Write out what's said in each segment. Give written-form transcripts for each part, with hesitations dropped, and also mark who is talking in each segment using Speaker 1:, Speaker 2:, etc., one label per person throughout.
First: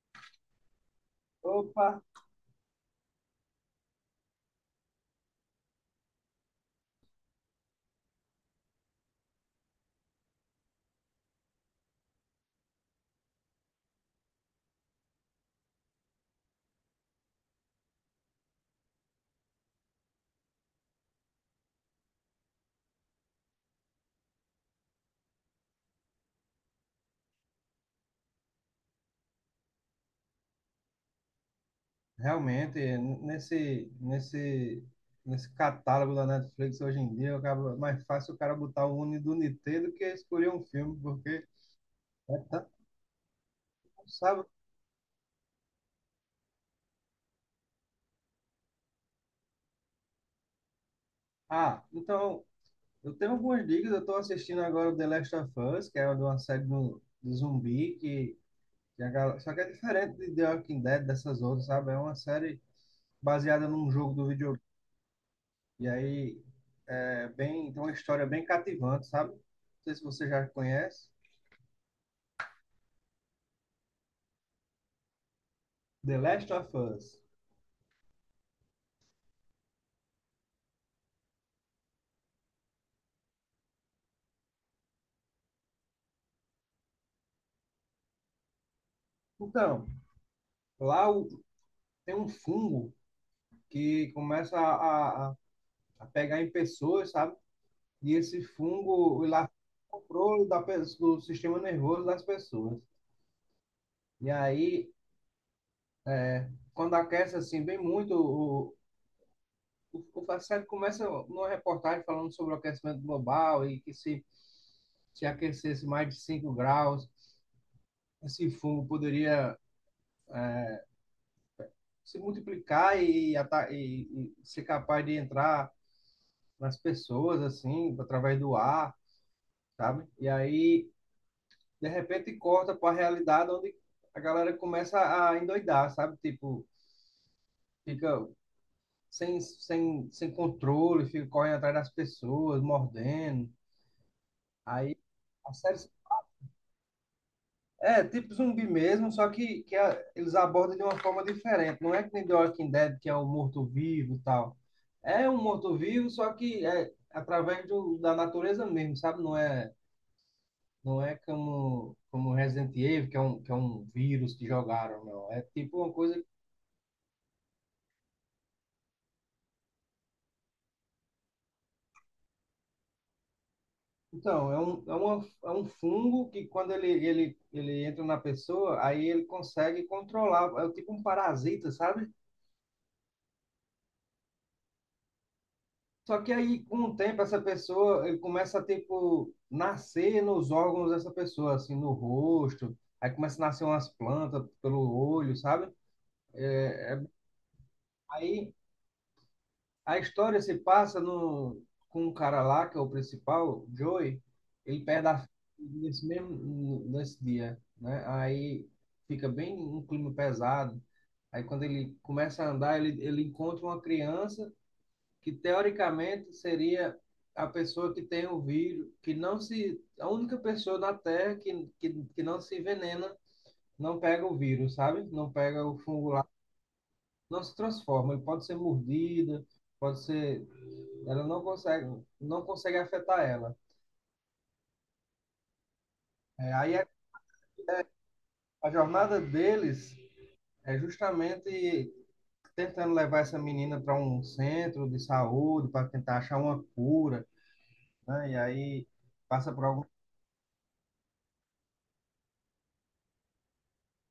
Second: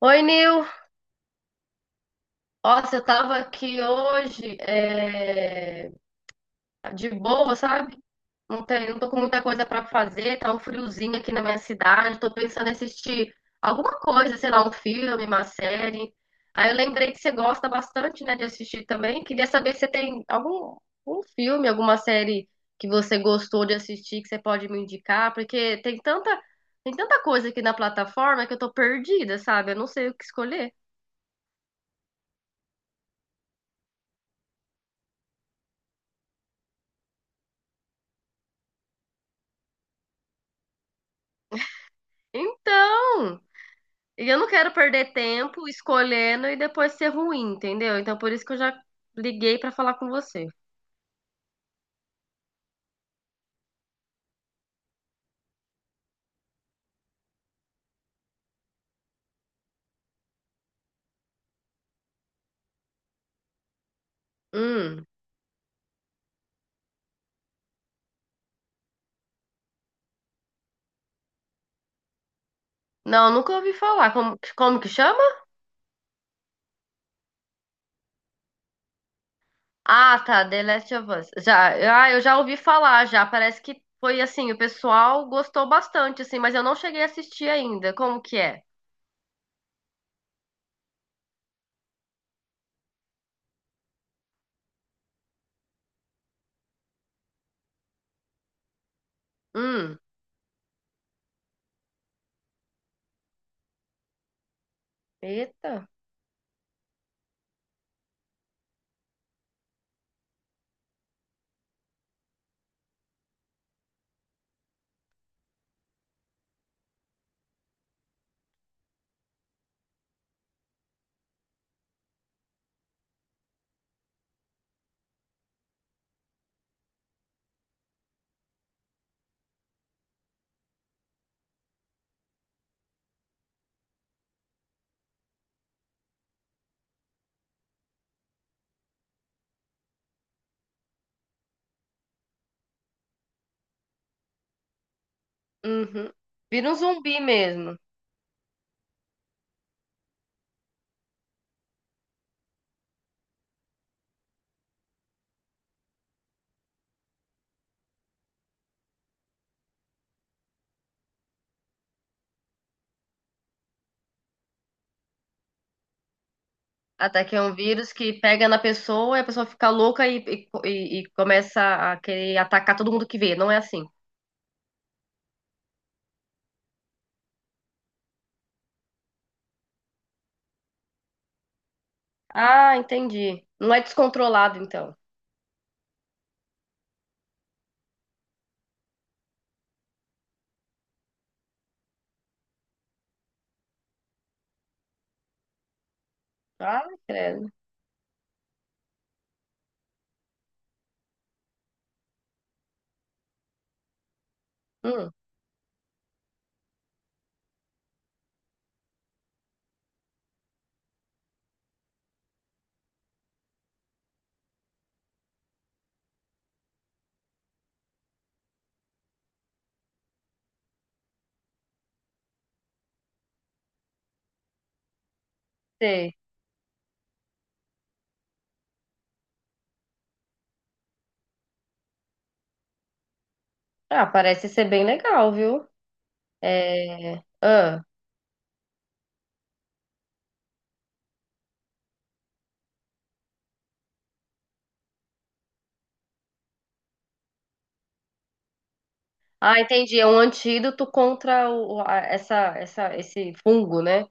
Speaker 1: Oi, Nil.
Speaker 2: Opa,
Speaker 1: Nossa, eu tava aqui hoje, de boa, sabe? Não tô com muita coisa pra fazer, tá um friozinho aqui na minha cidade. Tô pensando em assistir alguma coisa, sei lá, um filme, uma série. Aí eu lembrei que você gosta bastante, né, de assistir também. Queria saber se você tem algum filme, alguma série que você gostou de assistir, que você pode me indicar, porque tem tanta coisa aqui na plataforma que eu tô perdida, sabe? Eu não sei o que escolher.
Speaker 2: realmente, nesse catálogo da Netflix hoje em dia, é mais fácil o cara botar o Uni do Nitê do que escolher um filme, porque é tanto,
Speaker 1: Então. E eu
Speaker 2: sabe?
Speaker 1: não quero perder tempo escolhendo e depois ser ruim, entendeu? Então por isso que eu já liguei pra falar com você.
Speaker 2: Ah, então, eu tenho algumas dicas, eu estou assistindo agora o The Last of Us, que é uma série de zumbi, que a galera, só que é diferente de The Walking Dead, dessas outras, sabe? É uma série baseada num jogo do videogame,
Speaker 1: Hum.
Speaker 2: e aí é bem, tem uma história bem cativante, sabe? Não sei se você já conhece.
Speaker 1: Não, nunca ouvi falar. Como que chama?
Speaker 2: The Last of Us.
Speaker 1: Ah, tá, The Last of Us. Já, ah, eu já ouvi falar já. Parece que foi assim, o pessoal gostou bastante assim, mas eu não cheguei a assistir ainda. Como que é?
Speaker 2: Então, lá o- tem um fungo que começa a pegar em pessoas, sabe? E esse fungo ele afeta
Speaker 1: Hum.
Speaker 2: da do sistema nervoso das pessoas. E aí,
Speaker 1: Eita.
Speaker 2: quando aquece assim bem muito, o a começa numa reportagem falando sobre o aquecimento global e que se aquecesse mais de 5 graus, esse fungo poderia se multiplicar e ser capaz de entrar nas pessoas, assim, através do ar, sabe? E aí, de repente, corta para a realidade onde a galera começa a endoidar, sabe? Tipo, fica sem controle, fica correndo atrás das pessoas, mordendo. Aí, a série
Speaker 1: Uhum. Vira um zumbi mesmo.
Speaker 2: é tipo zumbi mesmo, só que a- eles abordam de uma forma diferente. Não é que nem The Walking Dead, que é o morto-vivo e tal. É um morto-vivo, só que é através da natureza mesmo, sabe? Não é como Resident Evil, que é um vírus que jogaram, não. É tipo uma coisa.
Speaker 1: Até que é um vírus que pega na pessoa e a pessoa fica louca e começa a querer atacar todo mundo que vê. Não é assim.
Speaker 2: Então, é um fungo que quando ele entra na pessoa, aí ele consegue controlar. É tipo um parasita, sabe?
Speaker 1: Ah, entendi. Não é descontrolado, então.
Speaker 2: Só que aí, com o tempo, essa pessoa, ele começa a, tipo, nascer nos órgãos dessa pessoa, assim, no rosto. Aí começa a nascer umas plantas pelo olho, sabe?
Speaker 1: Ah, credo.
Speaker 2: Aí a história se passa no, com um cara lá, que é o principal, Joey, ele perde
Speaker 1: Hum,
Speaker 2: a filha nesse dia, né? Aí fica bem um clima pesado. Aí quando ele começa a andar, ele encontra uma criança que teoricamente seria a pessoa que tem o vírus, que não se, a única pessoa na Terra que não se envenena, não pega o vírus, sabe? Não pega o fungo
Speaker 1: sei.
Speaker 2: lá, não se transforma. Ele pode ser mordida, pode ser ela não consegue, não consegue afetar ela.
Speaker 1: Ah, parece ser bem legal, viu?
Speaker 2: É, aí
Speaker 1: É... Ah.
Speaker 2: a jornada deles é justamente tentando levar essa menina para um centro de saúde, para tentar achar uma cura, né? E aí passa
Speaker 1: Ah,
Speaker 2: por algum
Speaker 1: entendi. É um antídoto contra essa, esse fungo, né?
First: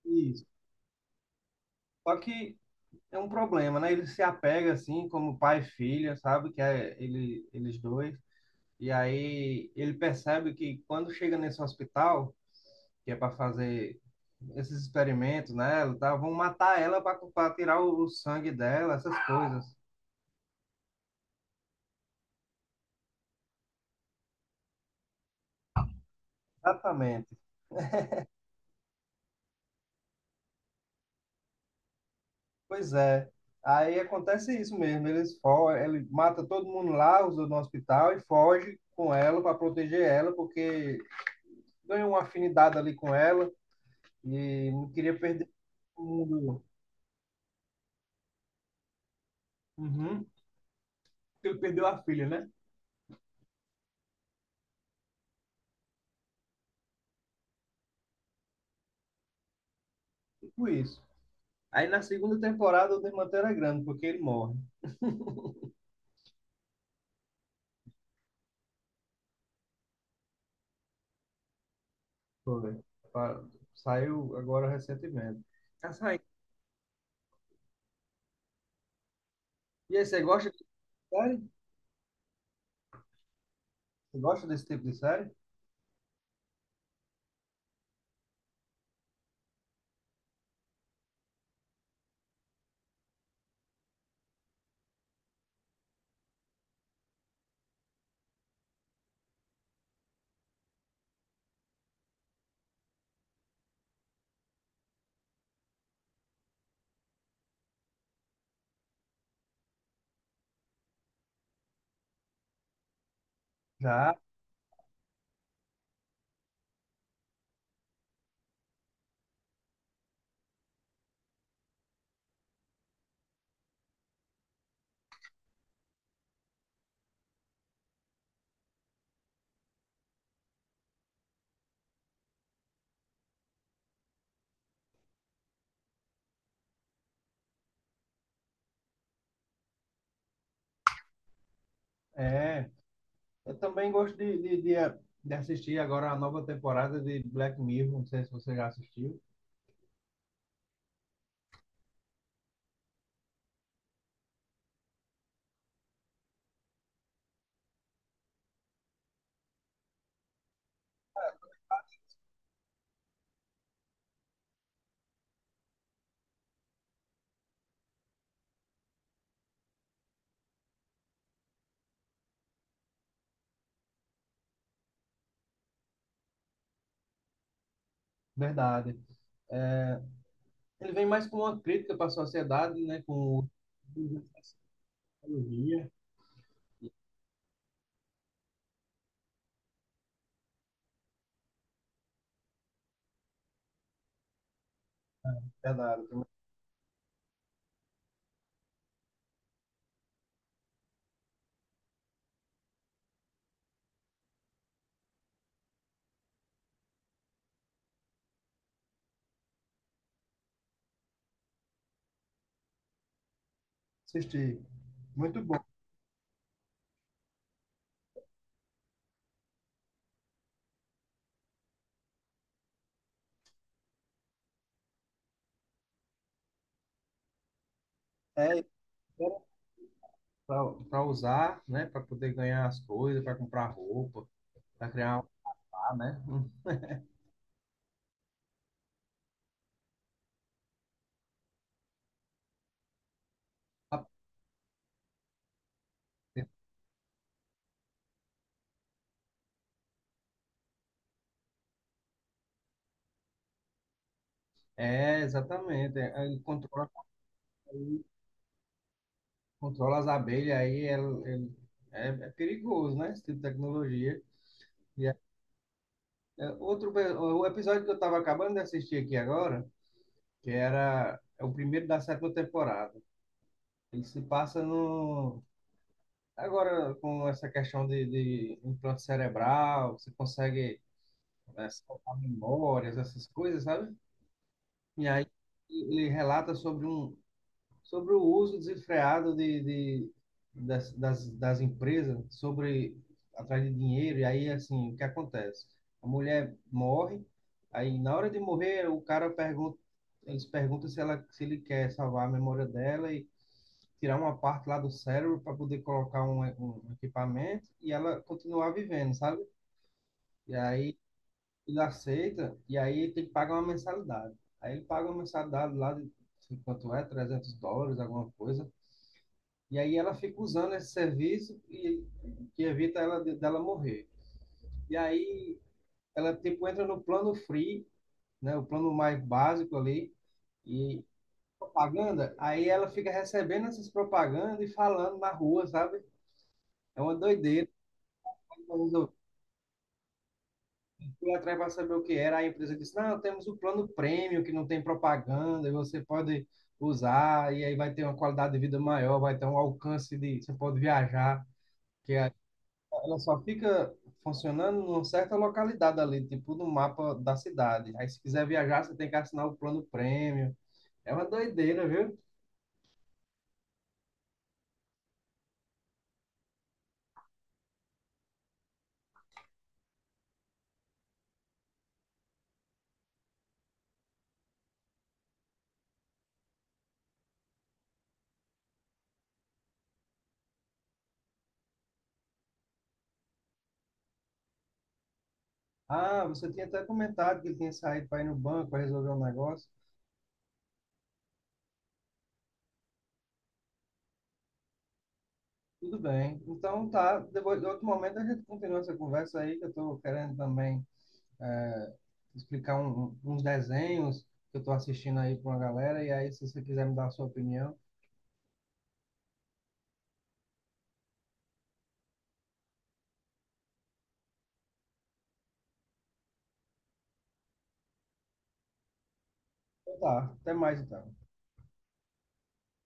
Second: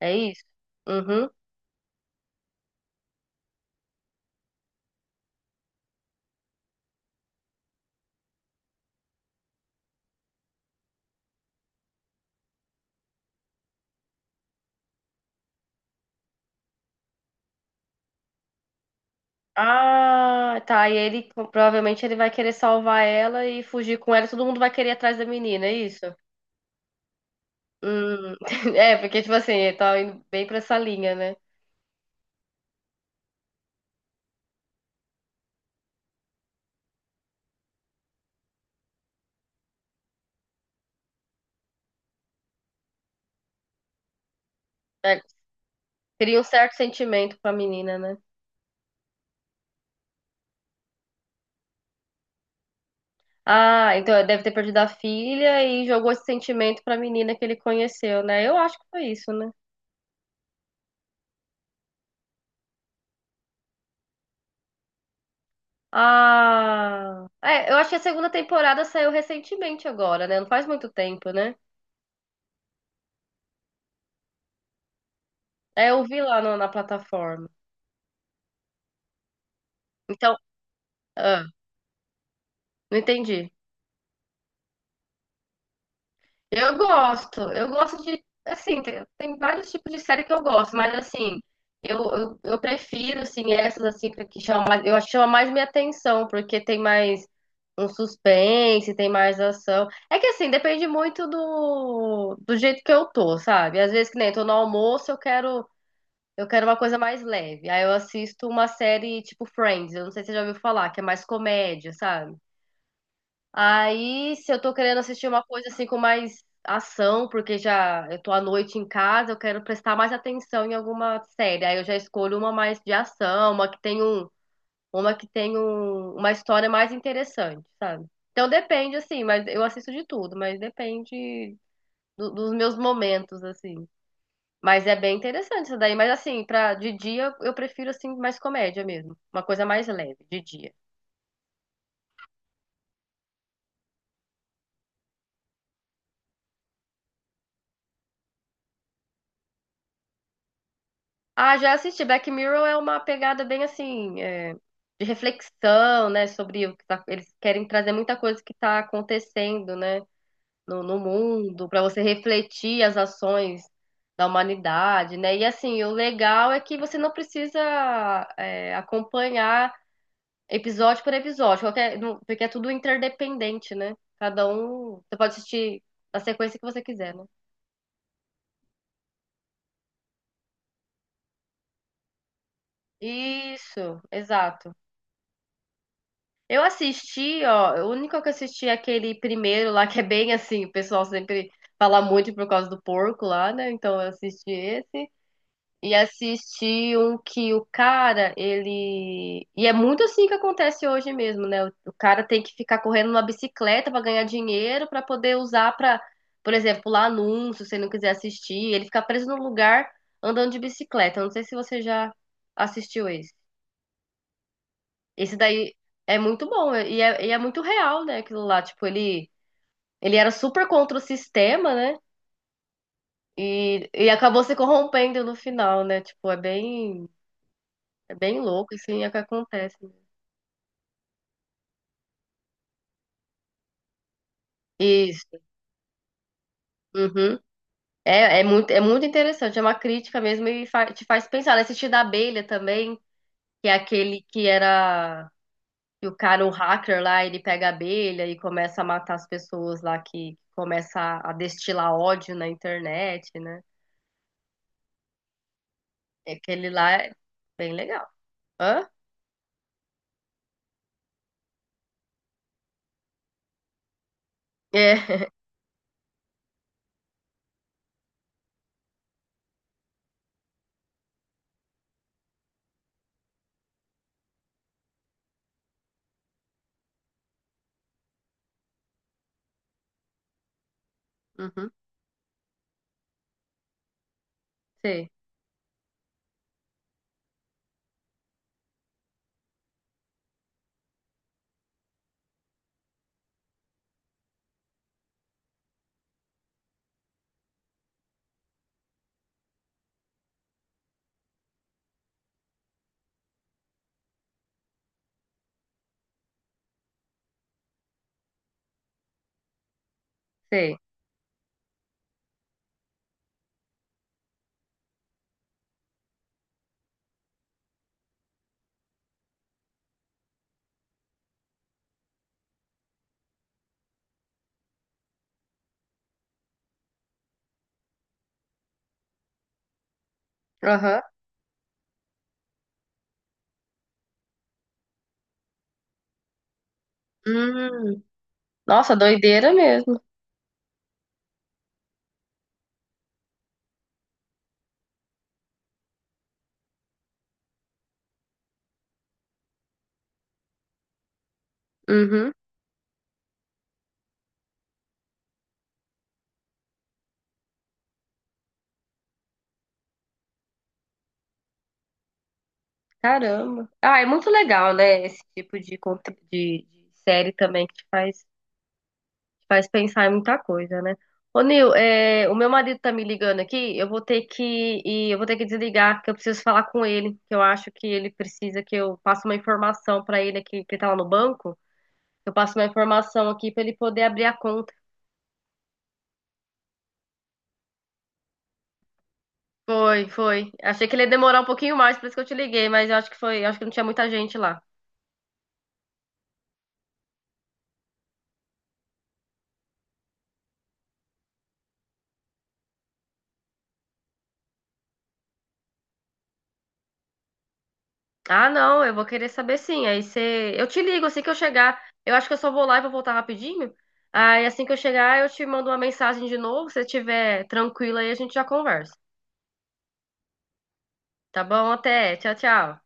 Speaker 1: É isso?
Speaker 2: isso.
Speaker 1: Uhum.
Speaker 2: Só que é um problema, né? Ele se apega assim, como pai e filha, sabe? Que é ele, eles dois. E aí ele percebe que quando chega nesse hospital, que é para fazer esses experimentos nela, tá? Vão matar ela para tirar o sangue dela, essas coisas.
Speaker 1: Ah, tá. E ele provavelmente ele vai querer salvar ela e fugir com ela. E todo mundo vai querer ir atrás da menina, é isso?
Speaker 2: Exatamente.
Speaker 1: Hum. É, porque, tipo assim, ele tá indo bem pra essa linha, né?
Speaker 2: Pois é. Aí acontece isso mesmo. Ele mata todo mundo lá, os do no hospital e foge com ela para proteger ela, porque ganhou uma afinidade ali com ela e não queria
Speaker 1: É,
Speaker 2: perder o
Speaker 1: cria um
Speaker 2: mundo.
Speaker 1: certo sentimento com a menina, né?
Speaker 2: Uhum. Porque ele perdeu a filha, né?
Speaker 1: Ah, então ele deve ter perdido a filha e jogou esse sentimento pra menina que ele conheceu, né? Eu acho que foi isso, né?
Speaker 2: Tipo isso. Aí na segunda temporada o desmanteiro é grande, porque ele morre.
Speaker 1: Ah, é, eu acho que a segunda temporada saiu recentemente agora, né? Não faz muito tempo, né?
Speaker 2: Foi. Pa- Saiu agora recentemente.
Speaker 1: É,
Speaker 2: Já
Speaker 1: eu vi
Speaker 2: saiu.
Speaker 1: lá no- na plataforma.
Speaker 2: E aí, você
Speaker 1: Então,
Speaker 2: gosta de
Speaker 1: ah,
Speaker 2: série?
Speaker 1: não entendi.
Speaker 2: Você gosta desse tipo de série?
Speaker 1: Eu gosto de, assim, tem vários tipos de série que eu gosto, mas assim, eu prefiro, assim, essas assim que chamam, mais- eu acho que chama mais minha atenção, porque tem mais um suspense, tem mais ação. É que assim, depende muito do jeito que eu tô, sabe? Às vezes que nem tô no almoço, eu quero uma coisa mais leve. Aí eu assisto uma série tipo Friends, eu não sei se você já ouviu falar, que é mais comédia, sabe?
Speaker 2: Já,
Speaker 1: Aí, se eu tô querendo assistir uma coisa assim com mais ação, porque já eu tô à noite em casa, eu quero prestar mais atenção em alguma série. Aí eu já escolho uma mais de ação, uma que tem um, uma história mais interessante, sabe? Então depende assim, mas eu assisto de tudo, mas depende do- dos meus momentos assim. Mas é bem interessante isso daí, mas assim, para de dia eu prefiro assim mais comédia mesmo, uma coisa mais leve de dia.
Speaker 2: é. Eu também gosto de assistir agora a nova temporada de Black Mirror. Não sei se você já assistiu.
Speaker 1: Ah, já assisti. Black Mirror é uma pegada bem assim, é, de reflexão, né, sobre o que tá, eles querem trazer muita coisa que está acontecendo, né, no mundo, para você refletir as ações da humanidade, né? E assim, o legal é que você não precisa é, acompanhar episódio por episódio, qualquer, não- porque é tudo interdependente, né? Cada um, você pode assistir na sequência que você quiser, né?
Speaker 2: Verdade. É, ele vem mais com uma crítica para a sociedade, né? Com o
Speaker 1: Isso,
Speaker 2: uso da
Speaker 1: exato.
Speaker 2: tecnologia.
Speaker 1: Eu assisti, ó, o único que eu assisti é aquele primeiro lá, que é bem assim, o pessoal sempre fala muito por causa do porco lá, né? Então eu assisti esse. E
Speaker 2: Verdade. Eu também
Speaker 1: assisti um que o cara, ele. E é muito assim que acontece hoje mesmo, né? O cara tem que ficar correndo numa bicicleta pra ganhar dinheiro, pra poder usar pra, por exemplo, lá anúncio, se ele não quiser assistir. Ele fica preso num lugar andando de bicicleta. Eu não sei se você já assistiu esse.
Speaker 2: assisti.
Speaker 1: Esse
Speaker 2: Muito bom.
Speaker 1: daí é muito bom e é muito real, né? Aquilo lá, tipo, ele era super contra o sistema, né? E acabou se corrompendo no final, né? Tipo, é bem
Speaker 2: É,
Speaker 1: louco, assim, é o que acontece, né.
Speaker 2: para usar, né? Para poder ganhar as coisas, para comprar roupa, para criar um
Speaker 1: Isso.
Speaker 2: lar, né? Hum.
Speaker 1: Uhum. É, é muito interessante, é uma crítica mesmo e fa- te faz pensar, né? Assistir da abelha também, que é aquele que era, que o cara, o hacker lá, ele pega a abelha e começa a matar as pessoas lá que começa a destilar ódio na internet, né?
Speaker 2: É, exatamente. É,
Speaker 1: É,
Speaker 2: ele
Speaker 1: aquele
Speaker 2: controla,
Speaker 1: lá é bem legal. Hã?
Speaker 2: controla as abelhas, é, é perigoso, né? Esse tipo de tecnologia. E é-
Speaker 1: É.
Speaker 2: é outro, o episódio que eu estava acabando de assistir aqui agora, que era é o primeiro da sétima temporada. Ele se passa no. Agora, com essa questão de implante cerebral, você consegue é,
Speaker 1: Uhum.
Speaker 2: salvar memórias, essas coisas, sabe? E
Speaker 1: Sei,
Speaker 2: aí ele relata sobre um, sobre o uso desenfreado das empresas sobre atrás de dinheiro e aí assim o que acontece? A mulher morre, aí na hora de morrer o cara pergunta, eles perguntam se ele quer salvar a memória dela e tirar uma parte lá do cérebro para poder colocar um equipamento e ela continuar vivendo, sabe? E
Speaker 1: sei.
Speaker 2: aí ele aceita e aí ele tem que pagar uma mensalidade. Aí ele paga uma mensalidade lá de quanto é, US$ 300, alguma coisa. E aí ela fica usando esse serviço e que evita ela dela morrer. E aí ela tipo entra no plano free, né, o plano mais básico ali
Speaker 1: Aham.
Speaker 2: e propaganda. Aí ela fica recebendo essas propagandas e falando na rua, sabe? É uma doideira.
Speaker 1: Hum. Nossa,
Speaker 2: Eu
Speaker 1: doideira mesmo.
Speaker 2: fui atrás para saber o que era. A empresa disse: Não, temos o plano premium que não tem propaganda e você pode usar. E aí vai ter uma qualidade de vida maior, vai ter um alcance de. Você pode viajar, que é
Speaker 1: Uhum.
Speaker 2: ela só fica funcionando numa certa localidade ali, tipo no mapa da cidade. Aí se quiser viajar, você tem que assinar o plano prêmio. É uma doideira, viu?
Speaker 1: Caramba. Ah, é muito legal, né? Esse tipo de, conte- de série também que te faz pensar em muita coisa, né? Ô, Nil, é, o meu marido tá me ligando aqui. Eu vou ter que desligar, que eu preciso falar com ele. Que eu acho que ele precisa que eu passe uma informação pra ele aqui, que ele tá lá no banco. Eu passo uma informação aqui pra ele poder abrir a conta.
Speaker 2: Ah, você tinha até comentado que ele tinha saído para ir no banco para resolver um negócio.
Speaker 1: Foi, foi. Achei que ele ia demorar um pouquinho mais, por isso que eu te liguei, mas eu acho que foi, eu acho que não tinha muita gente lá.
Speaker 2: Tudo bem. Então tá, depois, em outro momento a gente continua essa conversa aí, que eu estou querendo também é, explicar uns desenhos que eu estou assistindo aí para uma galera. E aí, se você quiser me dar a sua opinião,
Speaker 1: Ah, não, eu vou querer saber sim. Aí você, eu te ligo assim que eu chegar. Eu acho que eu só vou lá e vou voltar rapidinho. Aí assim que eu chegar, eu te mando uma mensagem de novo, se você estiver tranquila aí a gente já conversa.
Speaker 2: então tá. Até mais então.
Speaker 1: Tá bom? Até. Tchau, tchau.